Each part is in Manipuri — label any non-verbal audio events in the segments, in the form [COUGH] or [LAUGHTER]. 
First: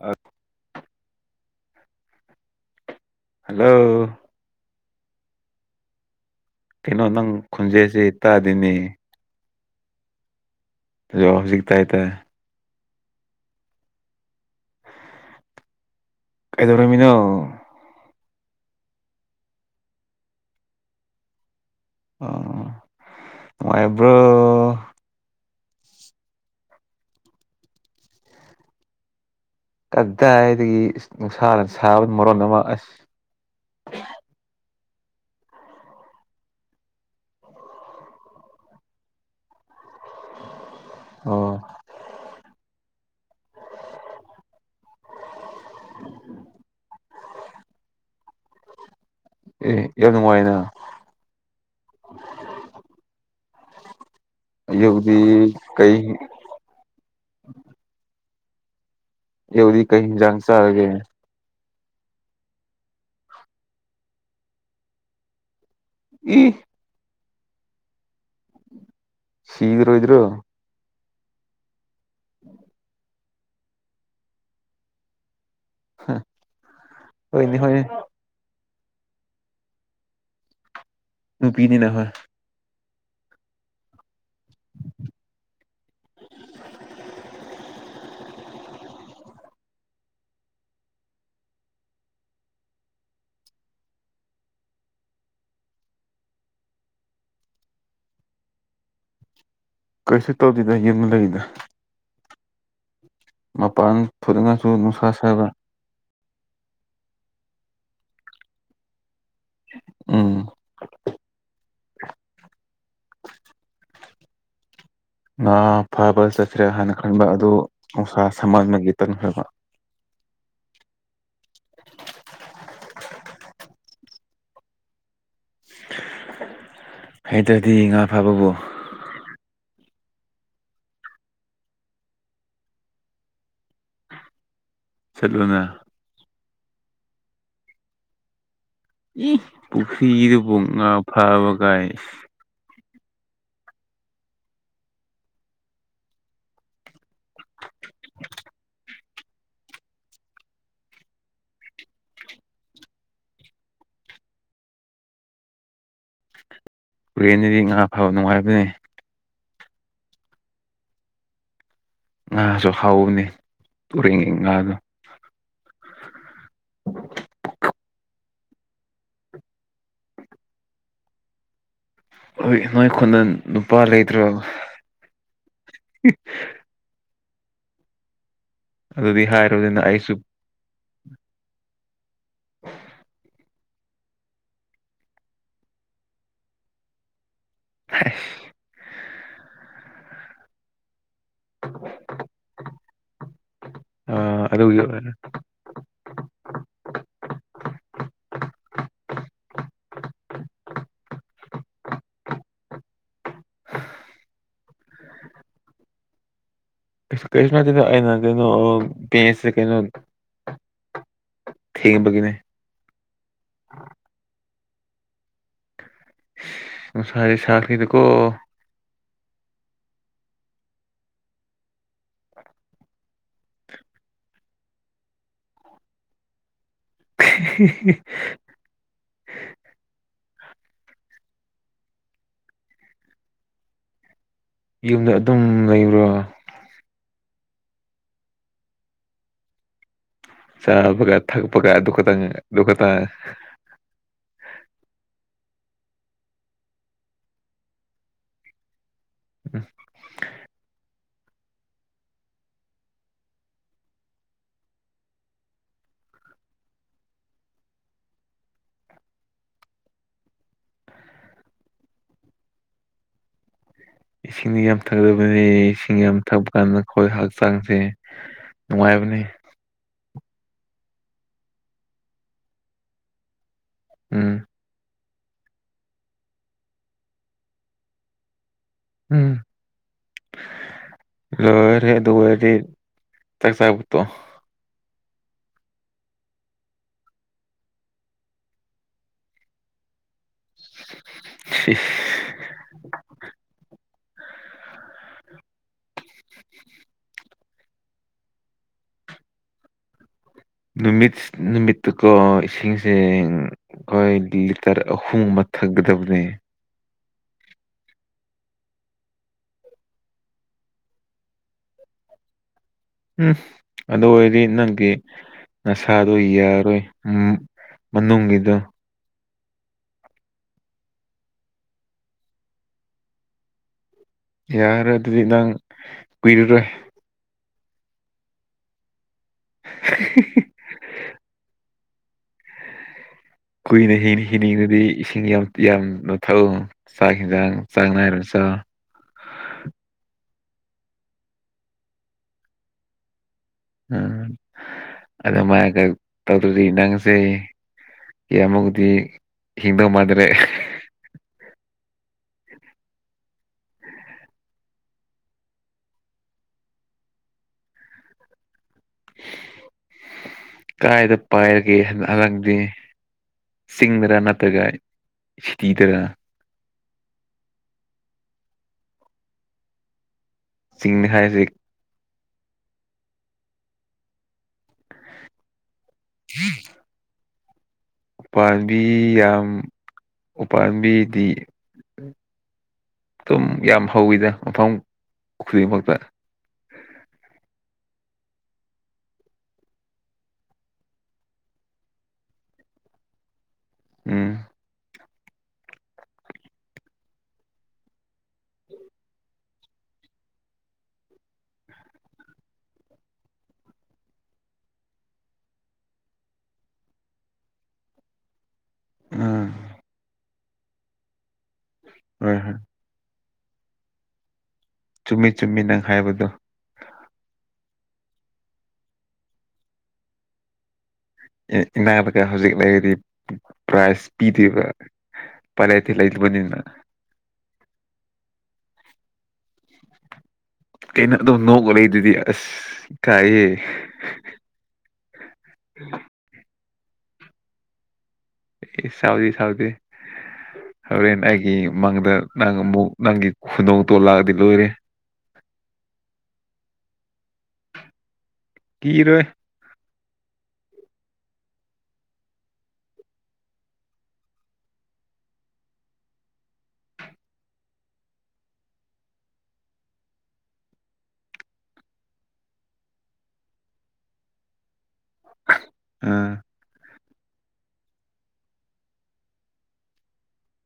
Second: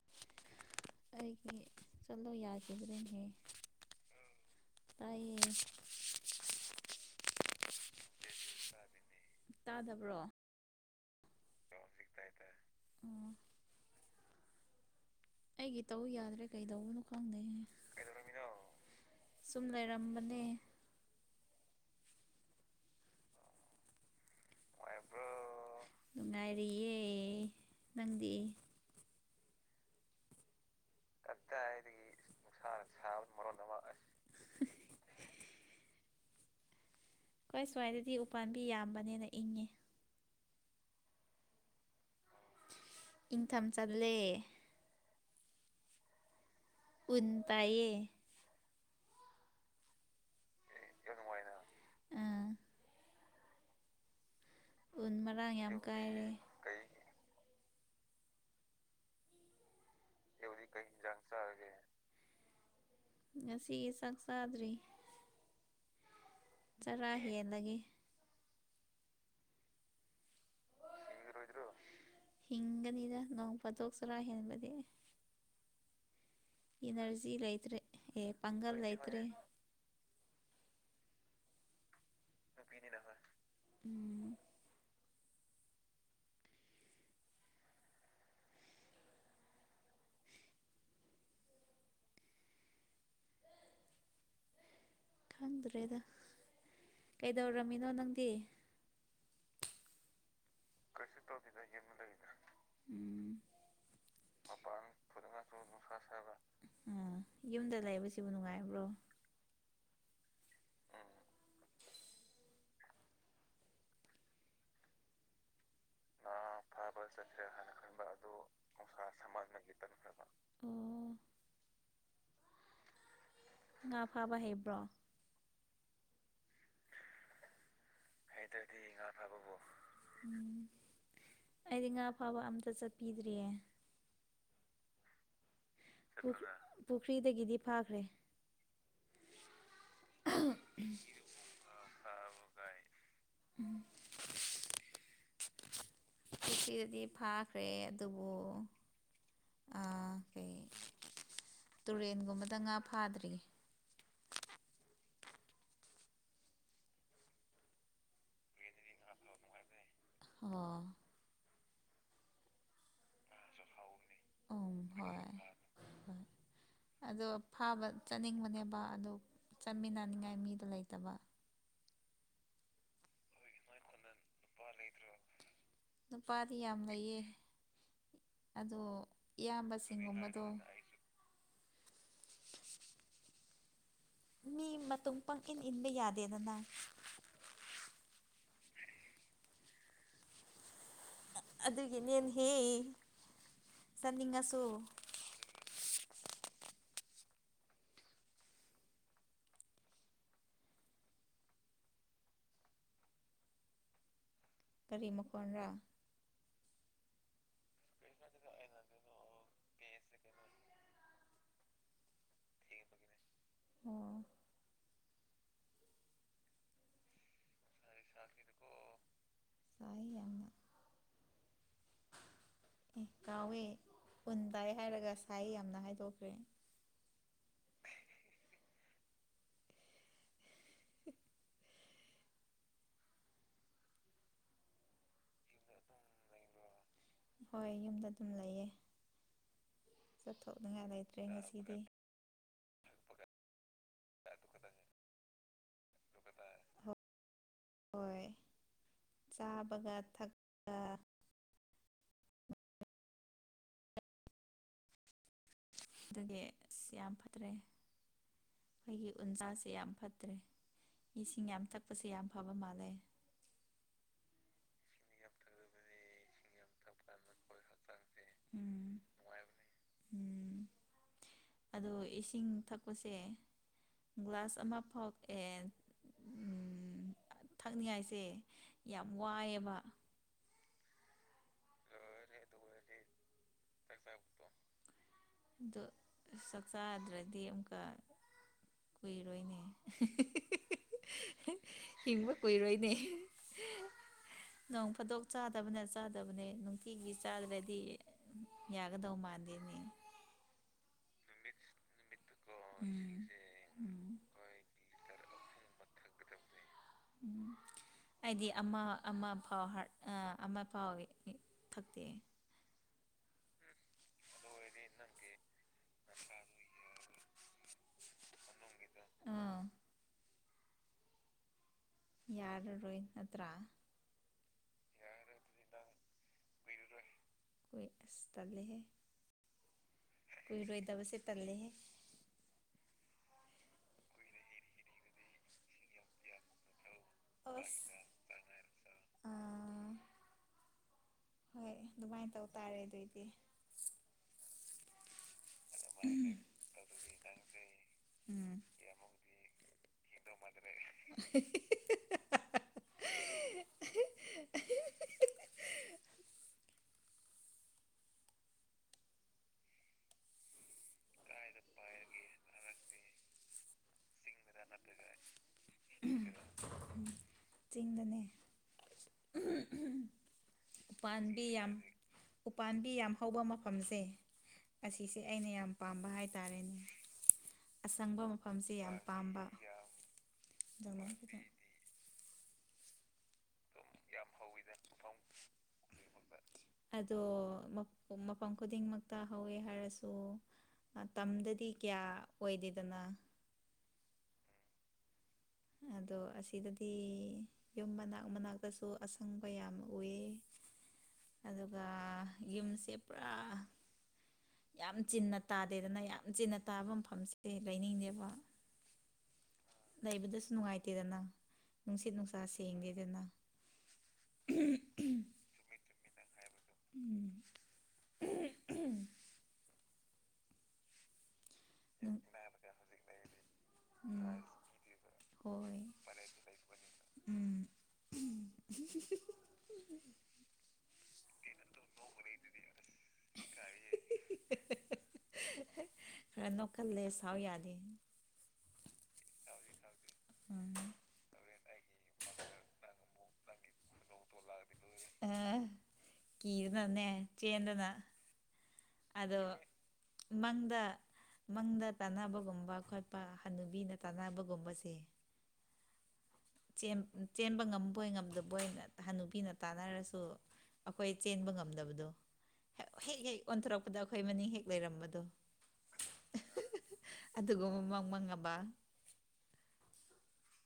ꯑ ꯑꯩꯒꯤ ꯆꯂꯣ ꯌꯥꯈꯤꯗ꯭ꯔꯦꯟꯍꯦ ꯍꯜꯂꯣ ꯇꯥꯏꯌꯦ ꯀꯩꯅꯣ ꯅꯪ ꯈꯨꯨꯟꯖꯦꯁꯦ ꯇꯥꯗꯕ꯭ꯔꯣ [UNINTELLIGIBLE] ꯇꯥꯏ ꯇꯥꯏ ꯎꯝ ꯑꯩꯒꯤ ꯇꯧ ꯌꯥꯗ꯭ꯔꯦ ꯀꯩꯗꯧꯕꯅꯣ ꯀꯩꯗꯧꯔꯝꯃꯤꯅꯣ ꯈꯪꯗꯦꯍꯦ ꯀꯩꯗꯧꯔꯝꯃꯤꯅꯣ ꯆꯨꯝ ꯂꯩꯔꯝꯕꯅꯦ ꯑꯣ ꯅꯨꯉꯥꯏꯕ꯭ꯔꯣ ꯉꯥꯏꯕ꯭ꯔꯣ ꯅꯨꯡꯉꯥꯏꯔꯤꯌꯦ ꯅꯪꯗꯤ ꯀꯗꯥꯏ ꯗꯒꯤ ꯏꯁ ꯅꯨꯡꯁꯥꯅ ꯁꯥꯕ ꯃꯔꯣꯟ ꯑꯃ ꯑꯁ ꯃꯔꯣꯟ ꯑꯃ ꯑꯁ [UNINTELLIGIBLE] ꯑꯩꯈꯣꯏ ꯁꯨꯋꯥꯏꯗꯗꯤ ꯎꯄꯥꯟꯕꯤ ꯌꯥꯝꯕꯅꯦꯅ ꯏꯪꯉꯦ ꯑꯣ ꯏꯪꯊꯝ ꯆꯜꯂꯦ ꯎꯟ ꯇꯥꯏꯌꯦ ꯑꯦ ꯌꯥꯝ ꯅꯨꯡꯉꯥꯏꯅ ꯑꯦ ꯌꯥꯝ ꯅꯨꯉꯥꯏꯅ ꯎꯟ ꯑꯗꯨꯕꯨꯗꯤ ꯃꯔꯥꯡ ꯌꯥꯝ ꯀꯩ ꯀꯥꯏꯔꯦ ꯌꯩꯗꯤ ꯀꯩ ꯍꯤꯟꯖꯥꯡ ꯆꯥꯔꯒꯦ ꯆꯔꯒꯦ ꯉꯁꯤꯒꯤ ꯆꯥꯛ ꯆꯥꯗ꯭ꯔꯤ ꯏ ꯆꯔꯥ ꯍꯦꯟꯂꯒꯦ ꯁꯤꯈꯤꯔꯣꯏ ꯗꯣ ꯏꯔꯣꯏꯗ꯭ꯔꯣ ꯍꯤꯡꯒꯅꯤꯗ ꯅꯣꯡ ꯐꯥꯗꯣꯛꯆꯔꯥ ꯍꯦꯟꯕꯗꯤ ꯍꯥ ꯏꯅ꯭ꯔꯖꯤ ꯂꯩꯇ꯭ꯔꯦ ꯑꯦ ꯄꯥꯡꯒꯜ ꯂꯩꯇ꯭ꯔꯦ ꯅꯨꯄꯤꯅꯤꯅ ꯍꯣꯏ ꯅꯨꯄꯤꯅꯤꯅ ꯍꯣꯏ ꯎꯝ ꯈꯪꯗ꯭ꯔꯦꯗ ꯀꯩꯗꯧꯔꯝꯃꯤꯅꯣ ꯅꯪꯗꯤ ꯀꯩꯁꯨ ꯇꯧꯗꯦꯗ ꯌꯨꯝ ꯂꯩꯗ ꯌꯨꯝ ꯂꯩꯗ ꯃꯄꯥꯟ ꯊꯣꯅꯤꯡꯁꯨ ꯅꯨꯡꯁꯥ ꯁꯥꯕ ꯎꯅꯨꯡꯁꯥ ꯁꯥꯕ ꯎꯝ ꯌꯨꯝꯗ ꯂꯩꯕꯁꯤꯕꯨ ꯅꯨꯡꯉꯥꯏꯕ꯭ꯔꯣ ꯎꯝ ꯉꯥ ꯐꯥꯕ ꯆꯠꯈ꯭ꯔꯦ ꯍꯥꯏꯅ ꯈꯟꯕ ꯑꯗꯨ ꯅꯨꯡꯁꯥ ꯁꯃꯟꯕꯒꯤ ꯇꯟꯈ꯭ꯔꯕ ꯕꯒꯤ ꯇꯟꯈ꯭ꯔꯕ ꯉꯥ ꯐꯥꯕ ꯍꯩꯕ꯭ꯔꯣ [INAUDIBLE] ꯍꯩꯇ꯭ꯔꯗꯤ ꯉꯥ ꯐꯥꯕꯕꯨ ꯍꯩꯇ꯭ꯔꯗꯤ ꯉꯥ ꯐꯕꯕꯨ ꯎꯝ ꯑꯩꯗꯤ ꯉꯥ ꯐꯥꯕ ꯑꯝꯇ ꯆꯠꯄꯤꯗ꯭ꯔꯤꯌꯦ ꯆꯠꯂꯨꯅ ꯆꯠꯂꯨꯅ ꯄꯨꯈ꯭ꯔꯤ ꯄꯨꯈ꯭ꯔꯤꯗꯒꯤꯗꯤ ꯐꯥꯈ꯭ꯔꯦ ꯏ ꯄꯨꯈ꯭ꯔꯤꯗꯕꯨꯡ ꯉꯥ ꯐꯥꯕꯒꯥꯌꯦ [UNINTELLIGIBLE] ꯄꯨꯈꯔ꯭ꯤꯗꯗꯤ ꯐꯥꯈ꯭ꯔꯦ ꯑꯗꯨꯕꯨ ꯑꯥ ꯀꯩ ꯇꯨꯔꯦꯟꯒꯨꯝꯕꯗ ꯉꯥ ꯐꯥꯗ꯭ꯔꯤ ꯇꯨꯔꯦꯟꯗꯗꯤ ꯉꯥ ꯐꯥꯕ ꯅꯨꯡꯉꯥꯏꯕꯅꯤ [UNINTELLIGIBLE] ꯑꯣ ꯉꯥꯁꯨ ꯍꯥꯎꯕꯅꯤ ꯎꯝ ꯍꯣꯏ ꯍꯣꯏ ꯑꯗꯣ ꯐꯥꯕ ꯆꯠꯅꯤꯡꯕꯅꯦꯕ ꯑꯗꯨ ꯆꯠꯃꯤꯟꯅꯅꯤꯡꯉꯥꯏ ꯃꯤꯗꯣ ꯂꯩꯇꯕ ꯍꯣꯏ ꯅꯣꯏ ꯈꯨꯅꯗ ꯅꯨꯄꯥ ꯂꯩꯇ꯭ꯔꯣ ꯅꯨꯄꯥꯗꯤ ꯌꯥꯝ ꯂꯩꯌꯦ ꯑꯗꯣ ꯑꯗꯨꯗꯤ ꯍꯥꯏꯔꯣꯗꯅ ꯑꯩꯁꯨ ꯏꯌꯥꯝꯕꯁꯤꯡꯒꯨꯝꯕꯗꯣ [INAUDIBLE] ꯃꯤ ꯃꯇꯨꯡ ꯄꯪꯏꯟ ꯏꯟꯕ ꯌꯥꯗꯦꯗꯅ [UNINTELLIGIBLE] ꯑꯗꯨꯒꯤꯅꯤꯅꯍꯦ ꯑꯥ ꯆꯠꯅꯤꯡꯉꯁꯨ ꯑꯗꯨꯒꯤ ꯀꯔꯤ ꯃꯈꯣꯟꯔ [UNINTELLIGIBLE] ꯊꯦꯡꯕꯒꯤꯅꯦ ꯑꯣ ꯅꯨꯡꯁꯥꯁꯤ ꯁꯥꯈꯔꯦꯗꯀꯣ ꯌꯥꯥꯏ ꯌꯥꯝꯅ ꯑꯦ ꯀꯥꯎꯋꯦ ꯄꯨꯟ ꯄꯥꯏ ꯍꯥꯏꯔꯒ ꯁꯥꯏꯌꯦ ꯌꯥꯝꯅ ꯍꯥꯏꯗꯣꯛꯈ꯭ꯔꯦ [UNINTELLIGIBLE] ꯌꯨꯝꯗ ꯑꯗꯨꯝ ꯂꯩꯕ꯭ꯔꯣ ꯍꯣꯏ ꯌꯨꯝꯗ ꯑꯗꯨꯝ ꯂꯩꯌꯦ ꯆꯠꯊꯣꯛꯅꯤꯡꯉꯥꯏ ꯆꯥꯕꯒ ꯂꯩꯇ꯭ꯔꯦ ꯊꯛꯄꯒ ꯉꯁꯤꯗꯤ ꯑꯗꯨꯈꯇꯪ ꯑꯗꯨꯒꯠꯇ [UNINTELLIGIBLE] ꯍꯣꯏ ꯆꯥꯕꯒ ꯊꯛꯄꯒ ꯗꯨꯒꯤ ꯑꯁ ꯌꯥꯝ ꯐꯠꯇ꯭ꯔꯦ ꯑꯩꯒꯤ ꯎꯟꯖꯥꯁꯤ ꯌꯥꯝ ꯐꯠꯇ꯭ꯔꯦ ꯏꯁꯤꯡ ꯌꯥꯝ ꯊꯛꯄꯁꯦ ꯌꯥꯝ ꯐꯕ ꯃꯥꯜꯂꯦ ꯏꯁꯤꯡꯗꯤ ꯌꯥꯝ ꯊꯛꯂꯕꯗꯤ ꯏꯁꯤꯡ ꯌꯥꯝ ꯊꯛꯄ ꯀꯥꯟꯗ ꯑꯈꯣꯏ ꯍꯛꯆꯥꯡꯁꯦ ꯎꯝ ꯅꯨꯡꯉꯥꯏꯕꯅꯦ ꯎꯝ ꯑꯗꯣ ꯏꯁꯤꯡ ꯊꯛꯄꯁꯦ ꯎꯝ ꯒ꯭ꯂꯥꯁ ꯑꯃ ꯐꯥꯎ ꯎꯝ ꯊꯛꯅꯤꯡꯉꯥꯏꯁꯦ ꯌꯥꯝ ꯎꯝ ꯋꯥꯏꯌꯦꯕ ꯂꯣꯏꯔꯦ ꯑꯗꯨꯑꯣꯏꯔꯗꯤ ꯆꯥꯛ ꯆꯥꯕ ꯇꯣꯛꯑꯣ ꯑꯗꯣ ꯆꯥꯛ ꯆꯥꯗ꯭ꯔꯗꯤ ꯑꯃꯨꯛꯀ ꯀꯨꯏꯔꯣꯏꯅꯦ ꯍꯤꯡꯕ ꯀꯨꯏꯔꯣꯏꯅꯦ ꯅꯣꯡ ꯐꯥꯗꯣꯛ ꯆꯥꯗꯕꯅ ꯆꯥꯗꯕꯅꯦ ꯅꯨꯡꯇꯤꯒꯤ ꯆꯥꯗ꯭ꯔꯗꯤ ꯌꯥꯒꯗꯧ ꯃꯥꯟꯗꯦꯅꯦ ꯅꯨꯃꯤꯠ ꯅꯨꯃꯤꯠꯇꯀꯣ ꯏꯁꯤꯡꯁꯦ ꯎꯝ ꯎꯝ ꯑꯈꯣꯏꯗꯤ ꯂꯤꯇꯔ ꯑꯍꯨꯝ ꯊꯛꯒꯗꯕꯅꯦ [UNINTELLIGIBLE] ꯑꯩꯗꯤ ꯑꯃ ꯑꯃ ꯐꯥꯎ ꯍꯥꯔꯠ ꯑꯃ ꯐꯥꯎ ꯊꯛꯇꯦ ꯎꯝ ꯑꯗꯨ ꯑꯣꯏꯔꯗꯤ ꯅꯪꯒꯤ ꯅꯁꯥꯗꯣ ꯌꯥꯔꯣꯏ ꯎꯝ ꯃꯅꯨꯡꯒꯤꯗꯣ ꯑꯥ ꯌꯥꯔꯔꯣꯏ ꯅꯠꯇ꯭ꯔꯥ ꯌꯥꯔꯣꯏ ꯑꯗꯨꯗꯤ ꯅꯪ ꯀꯨꯏꯔꯔꯣꯏ ꯍꯨꯏ ꯑꯁ ꯇꯜꯂꯦꯍꯦ ꯀꯨꯏꯔꯣꯏꯗꯕꯁꯦ ꯇꯜꯂꯦꯍꯦ ꯀꯨꯏꯅ ꯍꯤꯟ ꯍꯤꯅꯤꯡꯉꯥꯗꯤ ꯏꯁꯤꯡ ꯌꯥꯝ ꯌꯥꯝ ꯂꯣꯊꯧ ꯆꯥꯛ ꯍꯦꯟꯖꯥꯡ ꯆꯥꯡ ꯑꯁ ꯅꯥꯏꯅ ꯆꯥ ꯑꯥ ꯍꯣꯏ ꯑꯗꯨꯃꯥꯏꯟ ꯇꯧ ꯇꯥꯔꯦ ꯑꯗꯣꯏꯗꯤ ꯎꯝ ꯑꯗꯨꯃꯥꯏꯅꯒ ꯇꯧꯗ꯭ꯔꯗꯤ ꯅꯪꯁꯦ ꯎꯝ ꯀꯌꯥꯃꯨꯛꯗꯤ ꯍꯤꯡꯗꯧ ꯃꯥꯟꯗꯔꯦ [UNINTELLIGIBLE] ꯀꯥꯏꯗ ꯄꯥꯏꯔꯒꯦ ꯍꯜ ꯑꯉꯥꯡꯗꯤ ꯆꯤꯡꯗꯥꯔ ꯅꯠꯇ꯭ꯔꯒ ꯁꯤꯇꯤꯗꯥꯔ ꯆꯤꯡꯗꯅꯦ ꯆꯤꯡ ꯍꯥꯏꯁꯦ ꯎꯄꯥꯟꯕꯤ ꯌꯥꯝ ꯎꯄꯥꯝꯕꯤ ꯌꯥꯝ ꯍꯧꯕ ꯃꯐꯝꯁꯦ ꯑꯁꯤꯁꯦ ꯑꯩꯅ ꯌꯥꯝ ꯄꯥꯝꯕ ꯍꯥꯏꯇꯥꯔꯦꯅꯦ ꯑꯁꯪꯕ ꯃꯐꯝꯁꯦ ꯌꯥꯝ ꯄꯥꯝꯕ ꯎꯄꯥꯝꯕꯤꯗꯤ [UNINTELLIGIBLE] ꯑꯗꯨꯝ ꯌꯥꯝ ꯍꯧꯋꯤꯗ ꯃꯐꯝ ꯈꯨꯗꯤꯡꯃꯛꯇ ꯑꯗꯣ ꯃꯐꯝ ꯃꯐꯝ ꯈꯨꯗꯤꯡꯃꯛꯇ ꯍꯧꯋꯦ ꯍꯥꯏꯔꯁꯨ ꯑ ꯇꯝꯗꯗꯤ ꯀꯌꯥ ꯑꯣꯏꯗꯦꯗꯅ ꯎꯝ ꯑꯗꯣ ꯑꯁꯤꯗꯗꯤ ꯌꯨꯝ ꯃꯅꯥꯛ ꯃꯅꯥꯛꯇꯁꯨ ꯑꯁꯪꯕ ꯌꯥꯝ ꯎꯋꯦ ꯑꯗꯨꯒ ꯌꯨꯝꯁꯦ ꯄꯨꯔꯥ ꯌꯥꯝ ꯆꯤꯟꯅ ꯇꯥꯗꯦꯗꯅ ꯌꯥꯝ ꯆꯤꯟꯅ ꯇꯥꯕ ꯃꯐꯝꯁꯦ ꯂꯩꯅꯤꯡꯗꯦꯕ ꯎꯝ ꯂꯩꯕꯗꯁꯨ ꯅꯨꯡꯉꯥꯏꯇꯦꯗꯅ ꯅꯨꯡꯁꯤꯠ ꯍꯣꯏ ꯅꯨꯡꯁꯥ ꯍꯣꯏ ꯁꯦꯡꯗꯦꯗꯅ ꯎꯝ ꯆꯨꯝꯃꯤ ꯆꯨꯝꯃꯤ ꯅꯪ ꯍꯥꯏꯕꯗꯣ ꯎꯝ ꯑꯦ ꯏꯅꯥꯕꯀ ꯍꯧꯖꯤꯛ ꯂꯩꯔꯗꯤ ꯄ꯭ꯔꯥꯏꯖ ꯎꯝ ꯄꯤꯗꯦꯕ ꯍꯣꯏ [UNINTELLIGIBLE] ꯎꯝ ꯀꯩꯅꯣ ꯑꯗꯨꯝ ꯅꯣꯛꯑꯒ ꯂꯩꯗꯨꯗꯤ ꯑꯁ ꯏꯀꯥꯏꯌꯦ ꯈꯔ ꯅꯣꯛꯀꯜꯂꯦ ꯁꯥꯥꯎ ꯌꯥꯗꯦ ꯑꯦ ꯁꯥꯎꯗꯦ ꯁꯥꯎꯗꯦ ꯎꯝ ꯍꯣꯔꯦꯟ ꯑꯩꯒꯤ ꯃꯪꯗ ꯅꯪ ꯑꯃꯨꯛ ꯅꯪꯒꯤ ꯈꯨꯅꯣꯛꯇꯣ ꯂꯥꯛꯑꯗꯤ ꯂꯣꯏꯔꯦ ꯑ ꯀꯤꯗꯅꯅꯦ ꯆꯦꯟꯗꯅ ꯀꯤꯔꯣꯏ ꯑꯗꯣ ꯃꯪꯗ ꯃꯪꯗ ꯇꯥꯟꯅꯕꯒꯨꯝꯕ ꯈꯣꯠꯄ ꯍꯅꯨꯕꯤꯅ ꯇꯥꯟꯅꯕꯒꯨꯝꯕꯁꯦ ꯆꯦꯝ ꯆꯦꯟꯕ ꯉꯝꯕꯣꯏ ꯉꯝꯗꯕꯣꯏꯅ ꯍꯟꯅꯨꯕꯤꯅ ꯇꯥꯟꯅꯔꯁꯨ ꯑꯩꯈꯣꯏ ꯆꯦꯟꯕ ꯉꯝꯗꯕꯗꯣ ꯍꯦꯛ ꯍꯦꯛ ꯑꯣꯟꯊꯣꯔꯛꯄꯗ ꯑꯩꯈꯣꯏ ꯃꯅꯤꯡ ꯍꯦꯛ ꯂꯩꯔꯝꯕꯗꯣ ꯎꯝ ꯑꯗꯨꯒ ꯃꯪ ꯃꯪꯉꯕ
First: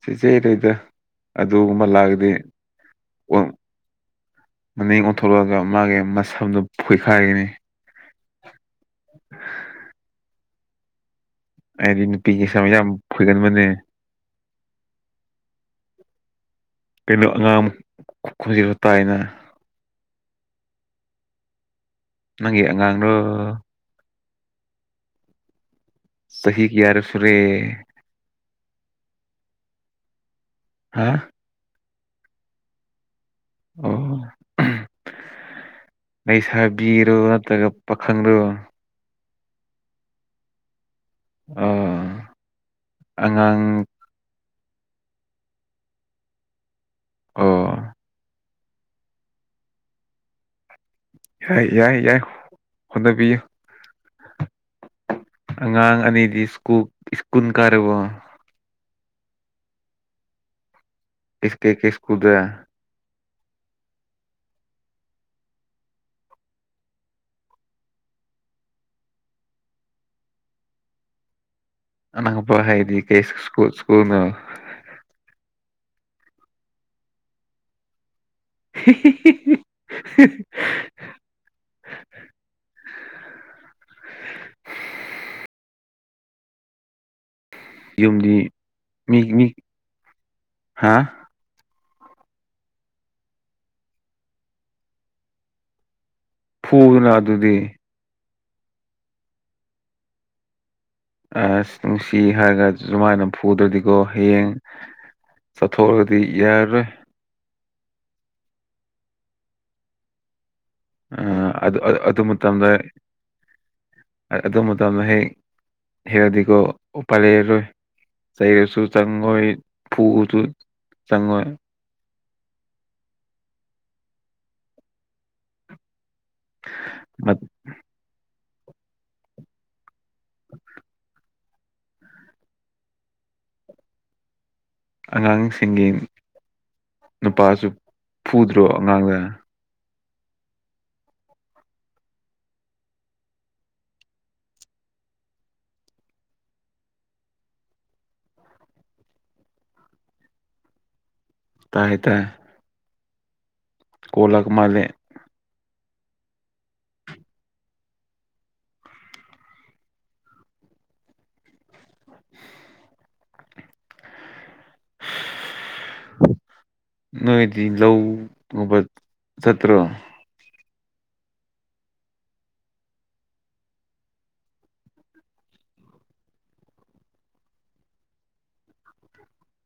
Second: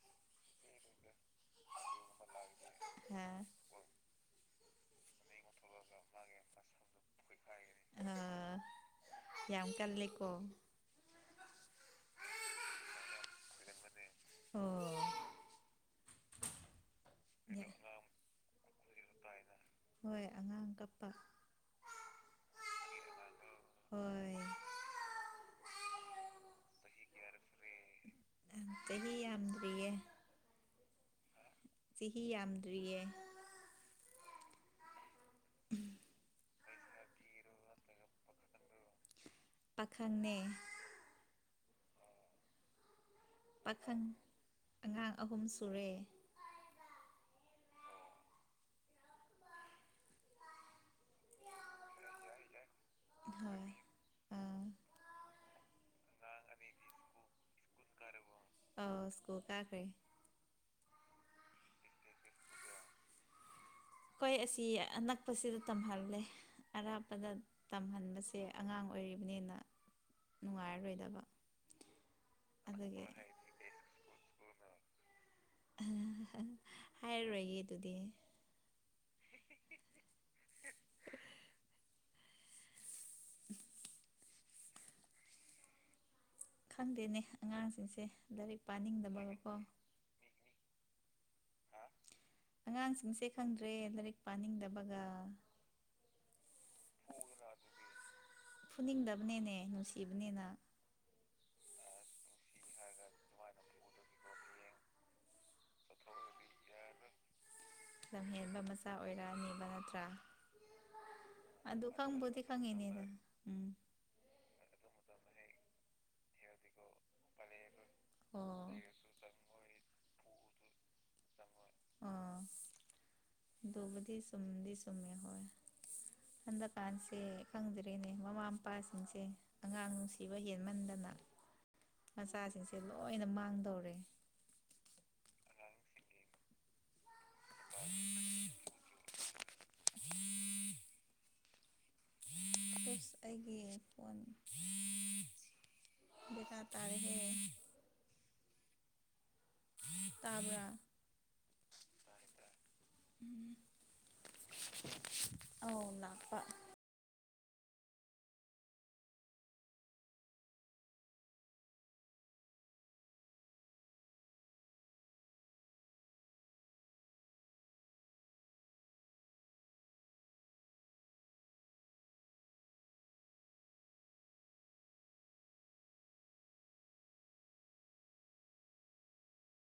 ꯆꯤꯆꯦꯔꯤꯗ ꯑꯗꯨꯒꯨꯝꯕ ꯂꯥꯛꯑꯗꯤ ꯑ ꯋꯪ ꯃꯅꯦꯝꯕꯣꯛ ꯊꯣꯛꯂꯛꯑꯒ ꯃꯥꯒꯤ ꯃꯁꯝꯗꯨ ꯐꯣꯏꯈꯥꯏꯒꯅꯤ ꯑꯥ ꯌꯥꯝ ꯀꯜꯂꯤꯀꯣ ꯑꯩꯗꯤ ꯅꯨꯄꯤꯒꯤ ꯁꯝ ꯌꯥꯝ ꯐꯣꯏꯒꯟꯕꯅꯦ ꯑꯣ ꯀꯩꯅꯣ ꯑꯉꯥꯡ ꯈꯣꯟꯖꯤꯦꯜꯁꯨ ꯇꯥꯏꯅ ꯍꯣꯏ ꯑꯉꯥꯡ ꯀꯞꯄ ꯅꯪꯒꯤ ꯑꯉꯥꯡꯔꯣ ꯍꯣꯏ ꯆꯍꯤ ꯀꯌꯥꯔꯛ ꯐꯔꯦ ꯆꯍꯤ ꯌꯥꯝꯗ꯭ꯔꯤꯌꯦ ꯍꯥ ꯆꯍꯤ ꯌꯥꯝꯗ꯭ꯔꯤꯌꯦ ꯑꯣ ꯂꯩꯁꯥꯕꯤꯔꯣ ꯅꯠꯇ꯭ꯔꯒ ꯄꯥꯈꯪꯔꯣ ꯄꯥꯈꯪꯅꯦ ꯑꯥ ꯄꯥꯈꯪ ꯑꯉꯥꯡ ꯑꯍꯨꯝ ꯁꯨꯔꯦ ꯑꯣ [UNINTELLIGIBLE] ꯌꯥꯏ ꯌꯥꯏ ꯌꯥꯏ ꯍꯣꯠꯅꯕꯤꯌꯨ ꯍꯣꯏ ꯑꯥ ꯑꯉꯥꯡ ꯑꯅꯤꯗꯤ ꯏꯁꯀꯨꯜ ꯏꯁꯀꯨꯟ ꯀꯥꯔꯤꯕꯣ ꯑꯧ ꯏꯁ꯭ꯀꯨꯜ ꯀꯥꯈ꯭ꯔꯦ ꯏꯁ ꯀꯩ ꯀꯩ ꯏꯁ꯭ꯀꯨꯜꯗ ꯑꯩꯈꯣꯏ ꯑꯁꯤ ꯑꯅꯛꯄꯁꯤꯗ ꯇꯝꯍꯜꯂꯦ ꯑꯔꯥꯞꯄꯗ ꯇꯝꯍꯟꯕꯁꯦ ꯑꯉꯥꯡ ꯑꯣꯏꯔꯤꯕꯅꯤꯅ ꯅꯨꯡꯉꯥꯏꯔꯔꯣꯏꯗꯕ ꯑꯅꯛꯄ ꯍꯥꯏꯗꯤ ꯑꯗꯨꯒꯤ ꯀꯩꯨ ꯏꯁꯀꯨꯜ ꯏꯁꯀꯨꯜꯅꯣ ꯑꯝ ꯍꯝ ꯍꯥꯏꯔꯔꯣꯏꯒꯦ ꯑꯗꯨꯗꯤ [UNINTELLIGIBLE] [INAUDIBLE] ꯈꯪꯗꯦꯅꯦ ꯑꯉꯥꯡꯁꯤꯡꯁꯦ ꯌꯨꯝꯗꯤ ꯂꯥꯏꯔꯤꯛ ꯄꯥꯅꯤꯡꯗꯕꯒꯀꯣ ꯍꯥꯥ ꯑꯉꯥꯡꯁꯤꯡꯁꯦ ꯈꯪꯗ꯭ꯔꯦ ꯂꯥꯏꯔꯤꯛ ꯄꯥꯅꯤꯡꯗꯕꯒ ꯐꯨꯗꯅ ꯑꯗꯨꯗꯤ ꯐꯨꯅꯤꯡꯗꯕꯅꯤꯅꯦ ꯅꯨꯡꯁꯤꯕꯅꯤꯅ ꯑꯁ ꯅꯨꯡꯁꯤ ꯍꯥꯏꯔꯒ ꯁꯨꯃꯥꯏꯅ ꯐꯨꯗ꯭ꯔꯗꯤꯀꯣ ꯍꯌꯦꯡ ꯆꯠꯊꯣꯛꯑꯒꯗꯤ ꯌꯥꯔꯔꯣꯏ ꯂꯝꯍꯦꯟꯕ ꯃꯆꯥ ꯑꯣꯏꯔꯛꯑꯅꯦꯕ ꯅꯠꯇ꯭ꯔꯥ ꯑꯗꯨ ꯈꯪꯕꯨꯗꯤ ꯈꯪꯉꯤꯅꯦ ꯑꯗꯨꯝ ꯎꯝ ꯑꯗꯨ ꯃꯇꯝꯗ ꯍꯦꯛ ꯍꯦꯜꯔꯗꯤꯀꯣ ꯎꯄꯥꯏ ꯂꯩꯔꯔꯣꯏ ꯑꯣ ꯆꯩꯔꯁꯨ ꯆꯪꯉꯣꯏ ꯐꯨꯕꯁꯨ ꯆꯪꯉꯣꯏ ꯑꯥ ꯑꯗꯨꯕꯗꯤ ꯆꯨꯝꯗꯤ ꯆꯨꯝꯃꯦ ꯍꯣꯏ ꯍꯟꯗꯛ ꯀꯥꯟꯁꯦ ꯈꯪꯗ꯭ꯔꯦꯅꯦ ꯃꯃꯥ ꯄꯥꯁꯤꯡꯁꯦ ꯑꯉꯥꯡ ꯅꯨꯡꯁꯤꯕ ꯍꯦꯟꯃꯟꯗꯅ ꯃꯆꯥꯁꯤꯡꯁꯦ ꯂꯣꯏꯅ ꯃꯥꯡꯗꯧꯔꯦ ꯑꯉꯥꯡꯁꯤꯡꯒꯤ ꯅꯨꯄꯥꯁꯨ ꯐꯨꯗ꯭ꯔꯣ ꯑꯉꯥꯡꯗ ꯏꯁ ꯑꯩꯒꯤ ꯐꯣꯟ ꯕꯦꯔꯥ ꯇꯥꯏꯍꯦ ꯇꯥꯕꯔ ꯇꯥꯏ ꯇꯥꯏ ꯎꯝ ꯀꯣꯜ ꯂꯥꯛꯄ ꯃꯜꯂꯦ ꯑꯧ ꯂꯥꯛꯄ [INAUDIBLE] ꯅꯣꯏꯗꯤ ꯂꯧꯎꯕ ꯆꯠꯇ꯭ꯔꯣ